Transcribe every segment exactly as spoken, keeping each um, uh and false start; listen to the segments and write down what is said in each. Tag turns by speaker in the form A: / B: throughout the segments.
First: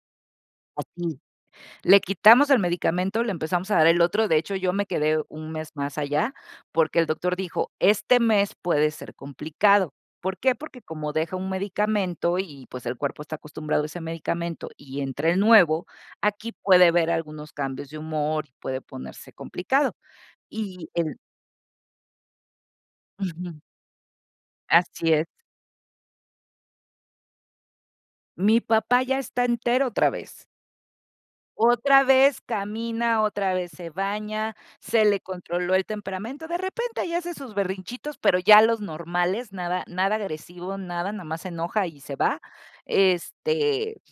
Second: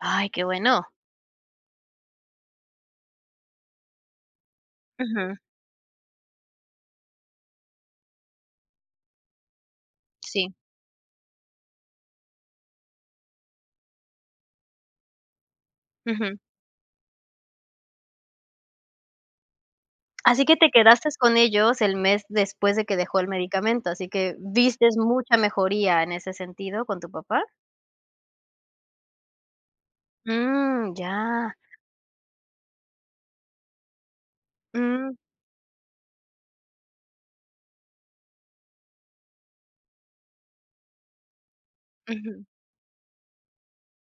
A: Ay, qué bueno.
B: Así. Le quitamos el medicamento, le empezamos a dar el otro. De hecho, yo me quedé
A: Ujú.
B: un mes más allá, porque el doctor dijo: "Este mes puede ser complicado". ¿Por
A: Sí.
B: qué? Porque como deja un medicamento y, pues, el cuerpo está acostumbrado a ese medicamento, y entra el nuevo,
A: Ujú.
B: aquí puede haber algunos cambios de humor, y puede ponerse complicado.
A: Así que te
B: Y el
A: quedastes con ellos el mes después de que dejó el
B: Ujú.
A: medicamento, así que ¿vistes
B: Así es.
A: mucha mejoría en ese sentido con tu papá?
B: Mi papá ya está entero otra vez.
A: Mm. Ya.
B: Otra vez camina, otra vez se baña, se
A: Mm.
B: le controló el temperamento. De repente ahí hace sus berrinchitos, pero ya los normales. Nada, nada agresivo, nada, nomás se enoja y se va.
A: Ujú.
B: Este,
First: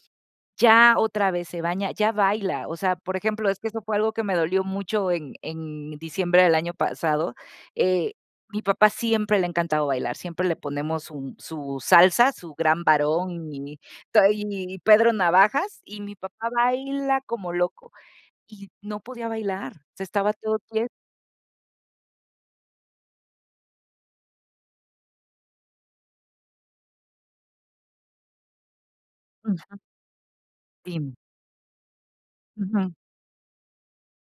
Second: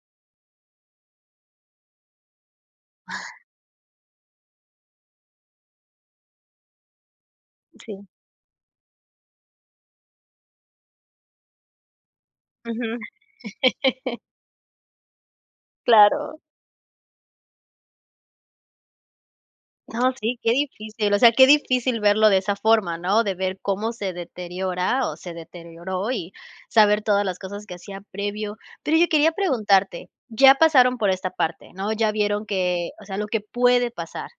B: ya otra vez se baña, ya baila. O sea, por ejemplo, es que eso fue algo que me dolió mucho en en diciembre del año pasado.
A: Sí.
B: Eh, mi papá siempre le ha encantado bailar, siempre le ponemos sun su salsa, su Gran
A: Ujú.
B: Varón y tai y Pedro Navajas, y mi
A: Claro.
B: papá baila como loco. Y no podía bailar,
A: No,
B: se estaba
A: sí, qué
B: todo quie
A: difícil. O sea, qué difícil verlo de esa forma, ¿no? De ver cómo se deteriora, o, se deterioró, y saber todas las cosas que hacía previo. Pero, oye, quería
B: Ujú.
A: preguntarte, ya pasaron por
B: Dime.
A: esta parte, ¿no? Ya vieron que,
B: Ujú.
A: o sea, lo que puede pasar.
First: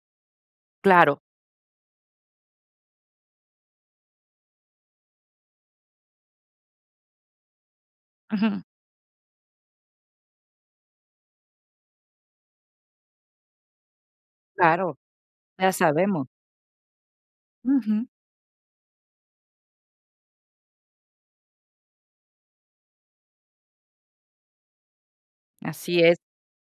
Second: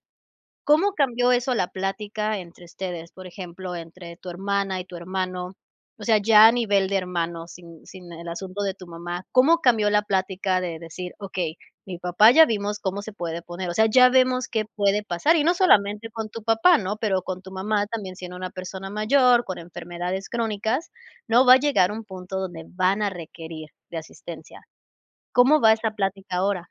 A: ¿Cómo
B: Claro.
A: cambió eso la plática entre ustedes? Por ejemplo, entre tu hermana, y tu hermano, o sea, ya a nivel de hermanos, sin sin el asunto
B: Ujú.
A: de tu mamá, cómo cambió la plática de decir: "Okey, mi papá, ya vimos cómo se puede poner". O sea, ya vemos qué
B: Claro,
A: puede pasar, y no
B: ya
A: solamente
B: sabemos.
A: con tu papá, ¿no? Pero con tu mamá
B: Ujú.
A: también siendo una persona mayor, con enfermedades crónicas, ¿no? Va a llegar a un punto donde van a requerir de asistencia. ¿Cómo va esta
B: Así es.
A: plática ahora?